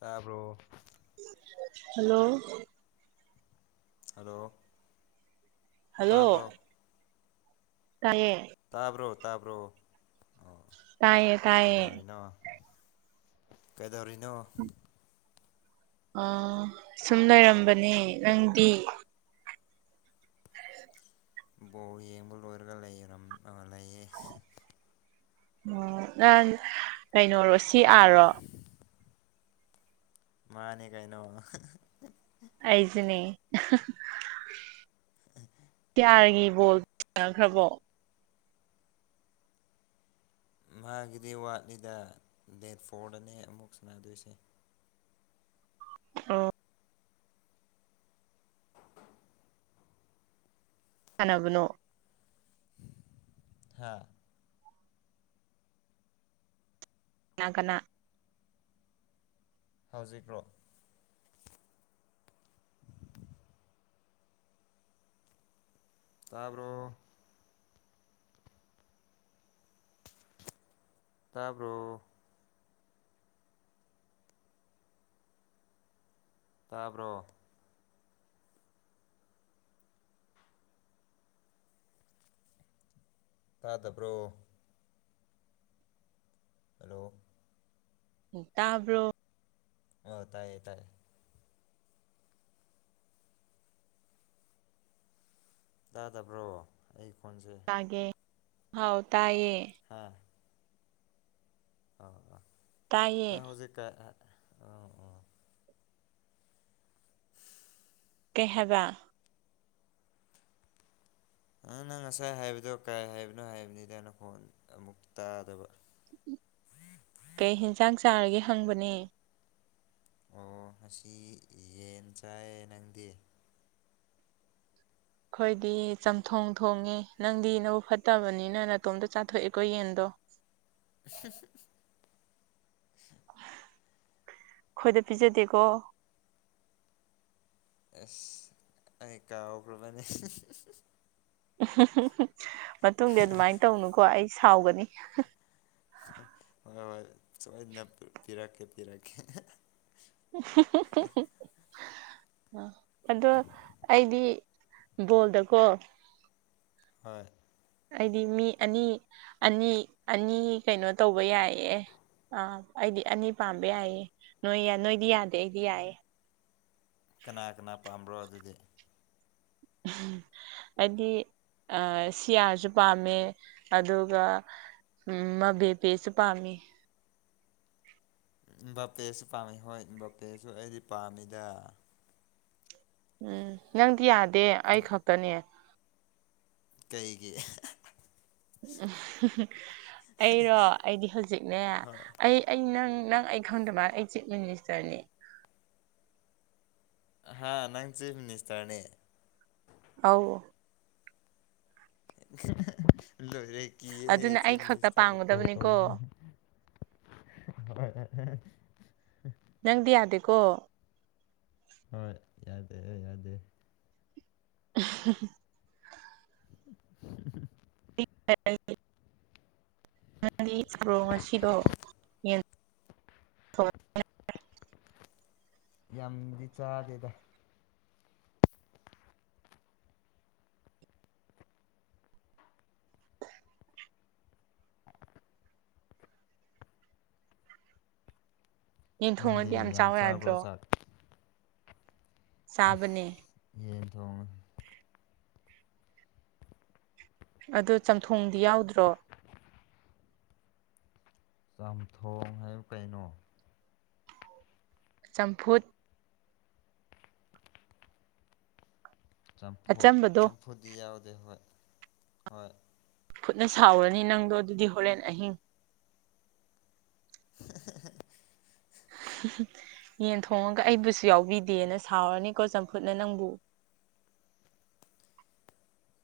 ꯇꯥꯕ꯭ꯔꯣ hello hello hello ꯇꯌꯦ ꯇꯥꯕ꯭ꯔꯣ ꯇꯥꯕ꯭ꯔꯣ ꯑꯣ ꯇꯥꯏꯌꯦ ꯇꯥꯏꯌꯦ ꯀꯩꯗꯧꯔꯤꯅꯣ ꯀꯩꯗꯧꯔꯤꯅꯣ ꯑ ꯁꯨꯝ ꯂꯩꯔꯝꯕꯅꯦ ꯅꯪꯗꯤ ꯕꯣꯔ ꯌꯦꯡꯕ ꯂꯣꯏꯔꯒ ꯂꯩꯌꯦ ꯎꯝ ꯅꯟ ꯀꯩꯅꯣꯔꯣ ꯁꯤ ꯑꯥꯔꯣ ꯃꯥꯅꯤ ꯀꯥꯏꯅꯣ ꯑꯩꯁꯨꯅꯦ ꯀꯤꯌꯥꯔꯒꯤ ꯕꯣꯜ ꯁꯅꯈ꯭ꯔꯕꯣ ꯃꯥꯒꯤꯗꯤ ꯋꯥꯠꯂꯤꯗ ꯗꯦꯠ ꯐꯣꯔꯗꯅꯦ ꯑꯃꯨꯛ ꯁꯅꯗꯣꯏꯁꯦ ꯑ [inaudible] ꯁꯅꯕꯅꯣ ꯍꯥꯥ ꯅꯥ ꯍꯧꯖꯤꯛꯈ꯭ꯔꯣ ꯇꯥꯕꯣ ꯇꯥꯕ꯭ꯔꯣ ꯇꯥꯕ꯭ꯔꯣ ꯇꯥꯗꯕ꯭ꯔꯣ ꯍꯂꯣ ꯇꯥꯕ꯭ꯔꯣ ꯑꯣ ꯇꯥꯏꯌꯦ ꯇꯥꯏꯌꯦ ꯇꯥ ꯇꯕ꯭ꯔꯣ ꯑꯩ ꯈꯣꯟꯁꯦ ꯦ ꯍꯥꯎ ꯇꯥꯏꯌꯦ ꯑ ꯑ ꯇꯥꯏꯌꯦ ꯑ ꯍꯧꯖꯤꯛꯀ ꯑꯥ ꯑ ꯀꯦꯍꯕꯥ ꯅꯪ ꯅꯪ ꯉꯁꯥꯏ ꯍꯥꯏꯕꯗꯣ ꯀꯥꯏ ꯍꯥꯏꯕꯅꯣ ꯍꯥꯏꯕꯅꯤꯗ ꯑꯩꯅ ꯐꯣꯟ ꯑꯃꯨꯛ ꯇꯥꯗꯕ ꯀꯩ ꯌꯦꯟꯁꯥꯡ ꯆꯥꯔꯒꯦ ꯍꯪꯕꯅꯦ ꯑꯣ ꯉꯁꯤ ꯌꯦꯟ ꯆꯥꯏ ꯅꯪꯗꯤ ꯑꯩꯈꯣꯏꯗꯤ ꯆꯝꯊꯣꯡ ꯊꯣꯡꯉꯦ ꯅꯪꯗꯤ ꯅꯕꯨ ꯐꯠꯇꯕꯅꯤꯅ ꯅꯥꯇꯣꯝꯇ ꯆꯥꯊꯣꯛꯑꯦꯀꯣ ꯌꯦꯟꯗꯣ [inaudible] [inaudible] ꯈꯣꯏꯗ ꯄꯤꯖꯗꯦꯀꯣ ꯑꯁ ꯑꯩ ꯀꯒ꯭ꯔꯕꯅꯦ ꯃꯇꯨꯡꯗꯤ ꯑꯗꯨꯃꯥꯏꯅ ꯇꯧꯅꯨꯀꯣ ꯑꯩ ꯁꯥꯎꯒꯅꯤ ꯍ ꯁꯃꯥꯏꯗꯅ ꯄꯤꯔꯛꯀꯦ ꯄꯤꯔꯛꯀꯦ ꯑꯗꯣ ꯑꯩꯗꯤ ꯣꯜꯗꯀꯣ ꯍꯣꯏ ꯍꯥꯏꯗꯤ ꯃꯤ ꯑꯅꯤ ꯑꯅꯤ ꯑꯅꯤ ꯀꯩꯅꯣ ꯇꯧꯕ ꯌꯥꯏꯌꯦ ꯑꯥ ꯑꯩꯗꯤ ꯑꯅꯤ ꯄꯥꯝꯕ ꯌꯥꯏꯌꯦ ꯅꯣꯏ ꯅꯣꯏꯗꯤ ꯌꯥꯗꯦ ꯑꯩꯗꯤ ꯌꯥꯏꯌꯦꯦ ꯀꯅꯥ ꯀꯅꯥ ꯄꯥꯝꯕ꯭ꯔꯣ ꯑꯗꯨꯗꯤ ꯎꯝ ꯍꯥꯏꯗꯤ ꯁꯤꯌꯥꯔꯁꯨ ꯄꯥꯝꯃꯦ ꯑꯗꯨꯒ ꯎꯝ ꯃꯕꯦ ꯄꯦꯁꯨ ꯄꯥꯝꯃꯤ ꯕꯥꯄꯦꯁꯨ ꯄꯥꯝꯃꯤ ꯍꯣꯏ ꯕꯥꯄꯦꯁꯨ ꯑꯩꯗꯤ ꯄꯥꯝꯃꯤꯗ ꯎꯝ ꯅꯪꯗꯤ ꯌꯥꯗꯦ ꯑꯩ ꯈꯛꯇꯅꯦ ꯀꯩꯒꯤ ꯎꯝ ꯑꯩꯔꯣ ꯑꯩꯗꯤ ꯍꯧꯖꯤꯛꯅꯦ ꯍꯣꯏ ꯑꯩ ꯑꯩ ꯅꯪ ꯅꯪ ꯑꯩ ꯈꯪꯗ ꯃꯥ ꯑꯩ ꯆꯤꯞ ꯃꯤꯅꯤꯁꯇꯔꯅꯤ ꯍꯥ ꯅꯪ ꯆꯤꯐ ꯃꯤꯅꯤꯁꯇꯔꯅꯦ ꯑꯥꯎ ꯂꯣꯏꯔꯦ ꯀ ꯑꯗꯨꯅ ꯍ ꯑꯩ ꯈꯛꯇ ꯃꯤꯁꯇꯕꯨ ꯀꯣ ꯇ ꯄꯥꯝꯒꯗꯕꯅꯤꯀꯣ ꯍ ꯅꯪꯗꯤ ꯌꯥꯗꯦꯀꯣ ꯑ ꯌꯥꯗꯦ ꯌꯥꯗꯦ [inaudible] [inaudible] ꯅꯪꯗꯤ ꯁ꯭ꯔꯣ ꯉꯁꯤꯗꯣ ꯌꯦ ꯍꯣꯏ ꯌꯥꯝꯗꯤ ꯆꯥꯗꯦꯗ ꯌꯦ ꯊꯣꯡꯉꯗꯤ ꯌꯥꯝ ꯅꯪꯗꯤ ꯆꯥꯎꯋꯦ ꯆꯥꯕ꯭ꯔꯣ ꯌꯥꯗ꯭ꯔꯣ ꯆꯥꯛ ꯁꯥꯕꯅꯦ ꯊꯣꯡꯉ ꯑꯗꯨ ꯆꯝꯊꯣꯡꯗꯤ ꯌꯥꯎꯗ꯭ꯔꯣ ꯆꯥꯝꯊꯣꯡ ꯍꯥꯏꯕꯨ ꯀꯩꯅꯣ ꯆꯝꯐꯨꯠ ꯆꯝꯐꯨ ꯑꯆꯝꯕꯗꯣ ꯆꯝꯐꯨꯗꯤ ꯌꯥꯎꯗꯦ ꯍꯣꯏ ꯍꯣꯏ ꯈꯨꯠꯅ ꯁꯥꯎꯔꯅꯤ ꯅꯪꯗꯣ ꯑꯗꯨꯗꯤ ꯍꯣꯔꯦꯟ ꯑꯍꯤꯡ [unintelligible] [unintelligible] ꯌꯦꯟ ꯊꯣꯡꯉꯒ ꯑꯩꯕꯨꯁꯨ ꯌꯥꯎꯕꯤꯗꯦꯅ ꯁꯥꯎꯔꯅꯤꯀꯣ ꯆꯝꯐꯨꯠꯅ ꯅꯪꯕꯨ [inaudible]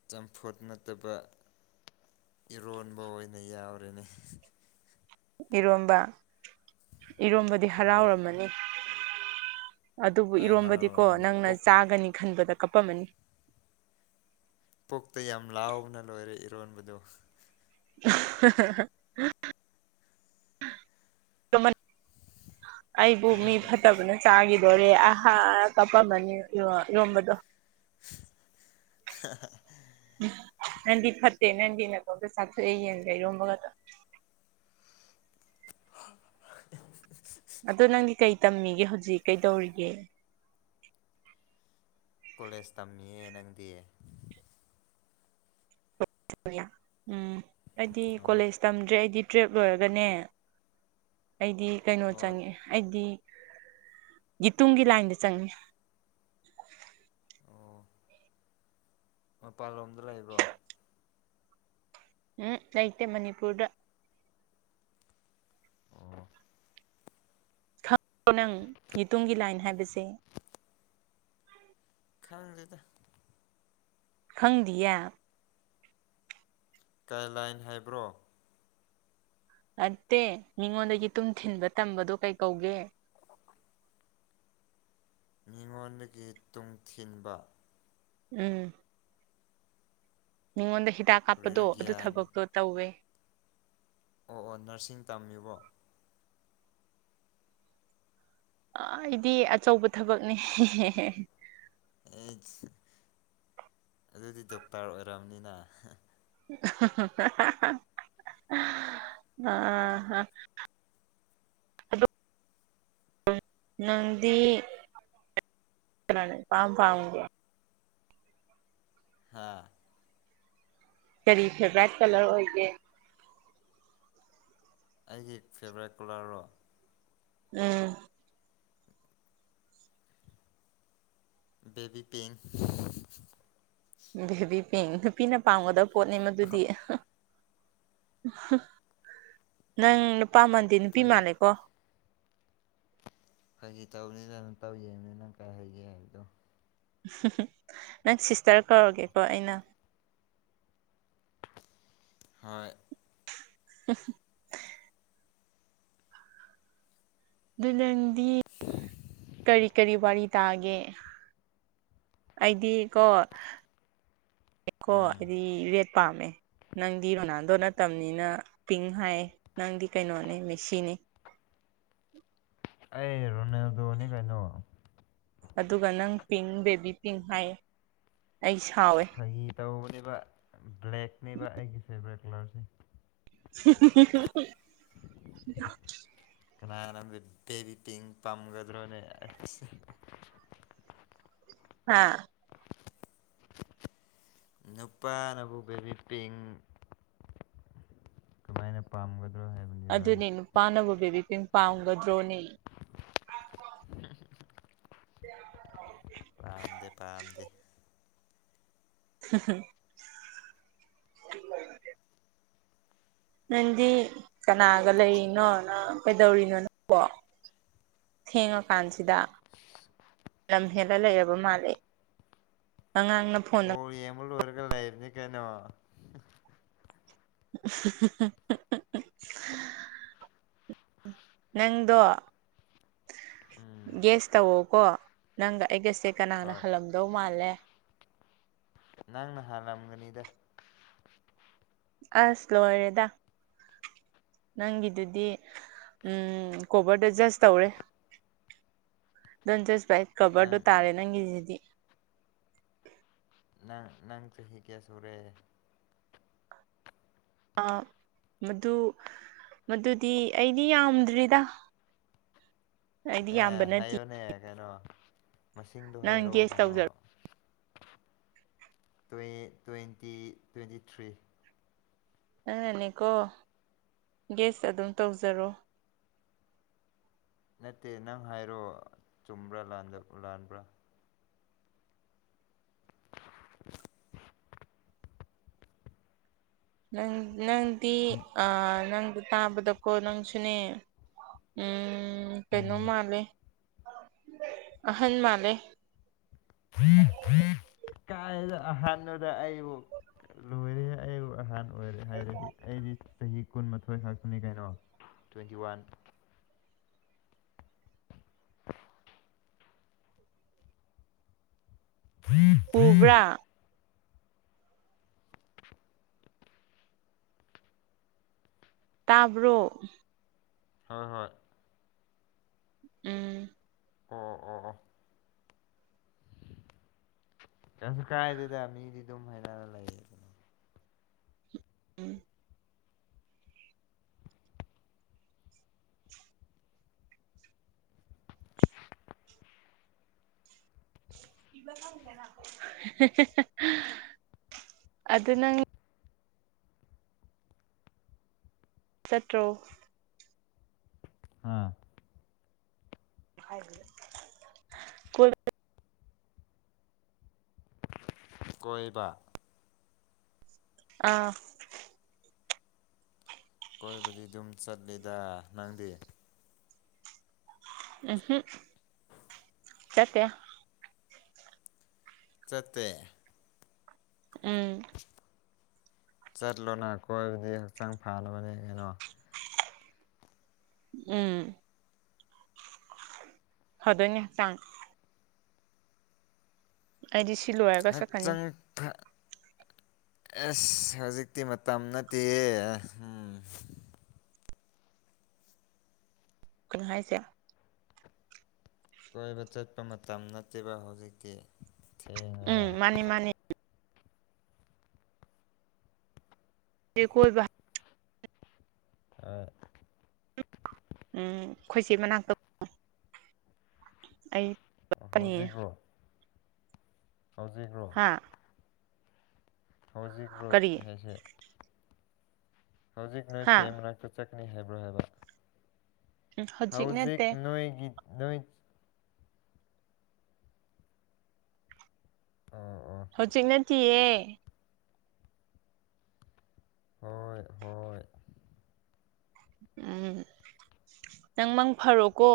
ꯆꯝꯐꯨꯠ ꯅꯠꯇꯕ ꯏꯔꯣꯟꯕ ꯑꯣꯏꯅ ꯌꯥꯎꯔꯤꯅꯤ ꯏꯔꯣꯝꯕ ꯏꯔꯣꯝꯕꯗꯤ ꯍꯣꯏ ꯍꯔꯥꯎꯔꯝꯃꯅꯤ ꯑꯗꯨꯕꯨ ꯍꯣꯏ ꯏꯔꯣꯝꯕꯗꯤ ꯀꯣ ꯍꯔꯥꯎꯔꯝꯃꯅꯤ ꯅꯪꯅ ꯄꯨꯛ ꯆꯥꯒꯅꯤ ꯈꯟꯕꯗ ꯀꯞꯄꯝꯃꯅꯤ ꯄꯣꯛꯛꯇ ꯌꯥꯝ ꯂꯥꯎꯕꯅ ꯂꯣꯏꯔꯦ ꯏꯔꯣꯟꯕꯗꯨ [unintelligible] ꯇꯨꯃꯟ ꯑꯩꯕꯨ ꯃꯤ ꯐꯠꯇꯕꯅ ꯆꯥꯈꯤꯗꯣꯔꯦ ꯑꯍꯥ ꯀꯞꯄꯝꯝꯕꯅꯤ ꯌꯔꯣꯟꯝꯕꯗꯣ [unintelligible] ꯅꯗꯤ ꯐꯠꯇꯦ ꯅꯗꯤ ꯅꯠꯇ ꯄꯁꯊ ꯌꯦ ꯂꯩꯔꯣꯝꯕꯒ ꯑꯗꯣ ꯅꯪꯗꯤ ꯀꯩ ꯇꯝꯃꯤꯒꯦ ꯍꯧꯖꯤꯛ ꯀꯩꯗꯧꯔꯤꯒꯦ ꯀꯣꯂꯦꯖ ꯇꯝꯃꯤꯌꯦ ꯅꯪꯗꯤ ꯎꯝ ꯑꯩꯗꯤ ꯍꯣꯏ ꯀꯣꯂꯦꯖ ꯇꯝꯗ꯭ꯔꯦ ꯑꯩꯗꯤ ꯇ꯭ꯔꯦꯞ ꯂꯣꯏꯔꯒꯅꯦ ꯑꯩꯗꯤ ꯀꯩꯅꯣ ꯍꯣꯏ ꯆꯪꯉꯦ ꯑꯩꯗꯤ ꯒꯤꯇꯨꯡꯒꯤ ꯂꯥꯏꯟꯗ ꯆꯪꯉꯤ ꯑꯣ ꯃꯄꯥꯟꯂꯣꯝꯗ ꯂꯩꯕ꯭ꯔꯣ ꯎꯝ ꯂꯩꯇꯦ ꯃꯅꯤꯄꯨꯔꯗ ꯑꯣ ꯅꯪ ꯌꯇꯒꯤ ꯂꯥꯏꯟ ꯍꯥꯏꯕꯁꯦ ꯈꯪꯗꯗ ꯈꯪꯗꯤꯌꯦ ꯒꯥꯏꯂꯥꯏꯟ ꯍꯥꯏꯕ꯭ꯔꯣ ꯅꯠꯇꯦ ꯃꯤꯉꯣꯟꯗꯒꯤ ꯇꯨꯝ ꯊꯤꯟꯕ ꯇꯝꯕꯗꯣ ꯀꯩ ꯀꯧꯒꯦ [inaudible] ꯃꯤꯉꯣꯟꯗꯒꯤ ꯇꯨꯡꯊꯤꯟꯕ ꯎꯝ ꯃꯤꯉꯣꯟꯗ ꯍꯤꯗꯥꯛ ꯀꯥꯞꯄꯗꯣ ꯀꯔꯤꯔ ꯑꯗꯨ ꯒ꯭ꯌꯥꯟ ꯊꯕꯛꯇꯣ ꯇꯧꯋꯦ ꯑꯣ ꯑꯣ ꯅꯔꯁꯤꯡ ꯇꯝꯃꯤꯕꯣ ꯑꯩꯗꯤ ꯑꯆꯧꯕ ꯊꯕꯛꯅꯦ ꯑꯩꯁ ꯑꯗꯨꯗꯤ ꯗꯣꯛꯇꯔ ꯑꯣꯏꯔꯕꯅꯤꯅ [unintelligible] ꯑ ꯅꯪꯗꯤ ꯄꯥꯝ ꯄꯥꯥꯎꯒꯦ ꯍꯥꯥ ꯀꯔꯤ ꯐꯦꯚꯔꯥꯏꯠ ꯀꯂꯔ ꯑꯣꯏꯒꯦ ꯑꯩꯁꯦ ꯐꯦꯚꯣꯔꯥꯏꯠ ꯀꯣꯂꯔꯔꯣ ꯎꯝ ꯕꯕꯤ ꯄꯤꯡ ꯕꯦꯕꯤ ꯄꯦꯡ ꯅꯨꯄꯤꯅ ꯄꯥꯝꯒꯗꯕ ꯄꯣꯠꯅꯤ ꯃꯗꯨꯗꯤ ꯅꯪ ꯅꯨꯄꯥꯃꯜꯗꯤ ꯅꯨꯄꯤ ꯐꯥꯒꯤ ꯃꯥꯜꯂꯦꯀꯣ ꯑꯩꯖꯤ ꯇꯧꯕꯅꯤꯅ ꯑꯗꯨ ꯇꯧꯖꯕꯅꯤ ꯅꯪ ꯀꯥꯏ ꯍꯒꯦ ꯍꯥꯏꯕꯗꯣ ꯅꯪ ꯁꯤꯁꯇꯔ ꯀꯧꯔꯒꯦꯀꯣ ꯑꯩꯅ ꯍꯣꯏ ꯎ ꯂꯪꯗꯤ ꯀꯔꯤ ꯀꯔꯤ ꯋꯥꯔꯤ ꯇꯥꯒꯦ ꯑꯩꯗꯤ ꯀꯣ ꯀꯣ ꯎꯝ ꯑꯩꯗꯤ ꯔꯦꯠ ꯄꯥꯝꯃꯦ ꯅꯪꯗꯤ ꯔꯣꯅꯥꯜꯗꯣ ꯅꯠꯇꯕꯅꯤꯅ ꯄꯤꯡ ꯍꯥꯏꯌꯦ ꯅꯪꯗꯤ ꯀꯩꯅꯣꯅꯦ ꯃꯦꯁꯤꯅꯦ ꯑꯩ ꯔꯣꯅꯦꯜꯗꯣꯅꯤ ꯀꯩꯅꯣ ꯑꯗꯨꯒ ꯅꯪ ꯄꯤꯡ ꯕꯦꯕꯤ ꯄꯤꯡ ꯍꯥꯏꯌꯦ ꯑꯩ ꯁꯥꯎꯋꯦ ꯐꯥꯒꯤ ꯇꯧꯕꯅꯦꯕ ꯕ꯭ꯂꯦꯛꯅꯦꯕ ꯑꯩꯒꯤ ꯐꯦꯚꯣꯔꯦꯠ ꯀꯂꯔꯁꯦ ꯀꯅꯥꯅꯣꯗꯤ ꯕꯦꯕꯤ ꯄꯤꯡ ꯄꯥꯝꯒꯗ꯭ꯔꯣꯅꯦ ꯍꯥꯥ ꯅꯨꯄꯥꯅꯕꯨ ꯕꯦꯕꯤ ꯄꯤꯡ ꯀꯃꯥꯏꯅ ꯄꯥꯝꯒꯗ꯭ꯔꯣ ꯍꯥꯏ ꯑꯗꯨꯅꯦ ꯅꯨꯄꯥꯅꯕꯨ ꯕꯦꯕꯤ ꯄꯤꯡ ꯄꯥꯝꯒꯗ꯭ꯔꯣꯅꯦ ꯎ [unintelligible] ꯄꯥꯝꯗꯦ ꯄꯥꯝꯗꯦ ꯍꯝ ꯍꯝ ꯍꯦ ꯅꯪꯗꯤ ꯀꯅꯥꯒ ꯂꯩꯔꯤꯅꯣ ꯅꯪ ꯀꯩꯗꯧꯔꯤꯅꯣ ꯅꯪꯀꯣ ꯊꯦꯡꯉꯀꯥꯟꯁꯤꯗ ꯂꯝ ꯍꯦꯜꯂ ꯂꯩꯔꯕ ꯃꯥꯜꯂꯦ ꯑꯉꯥꯡꯅ ꯐꯣꯟꯗ ꯕꯣꯔ ꯌꯦꯡꯕ ꯂꯣꯏꯔꯒ ꯂꯩꯕꯅꯤ ꯀꯩꯅꯣ [unintelligible] ꯅꯪꯗꯣ ꯎꯝ ꯒꯦꯁ ꯇꯧꯋꯣꯀꯣ ꯅꯪꯒ ꯑꯩꯒꯁꯦ ꯀꯅꯥꯅ ꯍꯣꯏ ꯍꯜꯂꯝꯗꯧ ꯃꯥꯜꯂꯦ ꯅꯪꯅ ꯍꯥꯥꯟꯂꯝꯂꯝꯒꯅꯤꯗ ꯑꯁ ꯂꯣ ꯑꯣꯏꯔꯦꯗ ꯅꯪꯒꯤꯗꯨꯗꯤ ꯎꯝ ꯀꯣꯕꯔꯗ ꯖꯁ ꯇꯧꯔꯦ ꯟꯁꯁ ꯄꯥꯏ ꯀꯕꯔꯗ ꯅꯪ ꯇꯥꯔꯦ ꯅꯪꯤꯁꯤꯤ ꯅꯪ ꯅꯪ ꯆꯍꯤ ꯀꯌꯥ ꯁꯨꯔꯦ ꯑꯥ ꯃꯗꯨ ꯃꯗꯨꯗꯤ ꯑꯩꯗꯤ ꯌꯥꯝꯗ꯭ꯔꯤꯗ ꯑꯩꯗꯤ ꯌꯥꯝꯕ ꯑꯦ ꯅꯠꯇꯦ ꯍꯥꯏꯌꯣꯅꯦ ꯀꯩꯅꯣ ꯃꯁꯤꯡꯗꯣ ꯅꯪ ꯍꯥꯏꯔꯣ ꯒꯦꯁ ꯀꯩꯅꯣ ꯇꯧꯖꯔꯣ ꯇ꯭ꯋꯦꯟꯇꯤ ꯇ꯭ꯋꯦꯟꯇꯤ ꯊ꯭ꯔꯤ ꯑꯗꯨꯪꯅꯅꯦꯀꯣ ꯒꯦꯁ ꯑꯗꯨꯝ ꯇꯧꯖꯔꯣ [unintelligible] ꯅꯠꯇꯦ ꯅꯪ ꯍꯥꯏꯔꯣ ꯆꯨꯝꯕ꯭ꯔꯥ ꯂꯥꯟꯕ꯭ꯔꯥ ꯅꯪ ꯅꯪꯗꯤ ꯑ ꯅꯪ ꯑꯗꯨ ꯇꯥꯕꯗꯀꯣ ꯅꯪꯁꯨꯅꯦ ꯎꯝ ꯀꯩꯅꯣ ꯎꯝ ꯃꯥꯜꯂꯦ ꯑꯍꯟ ꯃꯥꯂꯦ ꯀꯥꯏꯗ ꯑꯍꯥꯟꯕꯗ ꯑꯩꯕꯨ ꯂꯣꯏꯔꯦ ꯑꯩꯕꯨ ꯑꯍꯥꯟꯕ ꯑꯣꯏꯔꯦ ꯍꯥꯏꯔꯗꯤ ꯑꯩꯗꯤ ꯆꯍꯤ ꯀꯨꯟꯃꯥꯊꯣꯏ ꯈꯛꯇꯅꯤ ꯀꯩꯅꯣ ꯇ꯭ꯋꯦꯟꯇꯤ ꯋꯥꯟ [unintelligible] ꯎꯕ꯭ꯔꯥ ꯇꯥꯕ꯭ꯔꯣ ꯍꯣꯏ ꯍꯣꯏ ꯎꯝ ꯎ ꯎ ꯑ ꯆꯁꯨ ꯀꯥꯏꯗꯦꯗ ꯃꯤꯗꯤ ꯑꯗꯨꯝ ꯍꯥꯏꯩꯔꯒ ꯂꯩꯔꯦ ꯀꯅꯣ ꯎꯝ ꯑꯗꯨꯗ ꯅꯪ ꯁꯠꯇ꯭ꯔꯣ ꯍꯥꯥ ꯀꯨꯜ ꯀꯣꯏꯕ ꯑꯥ ꯀꯣꯏꯕꯗꯤ ꯑꯗꯨꯝ ꯆꯠꯂꯤꯗ ꯅꯪꯗꯤ ꯎꯝ ꯍꯝ ꯆꯇ ꯆꯠꯇꯦ ꯎꯝ ꯆꯠꯂꯣꯅ ꯀꯣꯏꯕꯗꯤ ꯍꯛꯆꯥꯡ ꯐꯅꯕꯅꯤ ꯀꯩꯅꯣ ꯎꯝ ꯍꯗꯣꯅꯦꯁꯥꯡ ꯑꯩꯗꯤ ꯁꯤꯂꯣꯒꯥꯁ ꯈꯅꯤ [unintelligible] ꯑꯦꯁ ꯍꯧꯖꯤꯛꯇꯤ ꯃꯇꯝ ꯅꯠꯇꯦ ꯎ ꯀꯩꯅ ꯍꯥꯏꯁꯦ ꯀꯣꯏꯕ ꯆꯠꯄ ꯃꯇꯝ ꯅꯠꯇꯦꯕ ꯍꯧꯖꯤꯛꯇꯤ ꯊꯦꯡꯉꯦꯕ ꯎꯝ ꯃꯥꯅꯤ ꯃꯥꯅꯤ ꯌꯦ ꯀꯣꯏ ꯑ ꯎꯝ ꯑꯩꯈꯣꯏꯁꯤ ꯃꯅꯥꯛꯇ ꯑꯩ ꯆꯠꯀꯅꯤ ꯍꯧꯖꯤꯕ ꯍꯧꯖꯤꯛꯕ꯭ꯔꯣ ꯍꯥ ꯍꯧꯖꯤꯛ ꯔꯣ ꯀꯔꯤ ꯍꯥꯏꯁꯦ ꯍꯧꯖꯤꯛ ꯅꯣꯏ ꯍꯥ ꯆꯦ ꯃꯅꯥꯛꯇ ꯆꯠꯀꯅꯤ ꯍꯥꯏꯕ꯭ꯔꯣ ꯍꯥꯏꯕ ꯍꯧꯖꯤꯛ ꯍꯧꯥꯎꯖꯤ ꯅꯠꯇꯦ ꯅꯣꯏ ꯅꯣꯏ ꯑ ꯍꯧꯖꯤꯛꯅꯠꯇꯤꯌꯦ ꯍꯣꯏ ꯍꯣꯏ ꯎꯝ ꯅꯪ ꯃꯪ ꯐꯔꯣꯀꯣ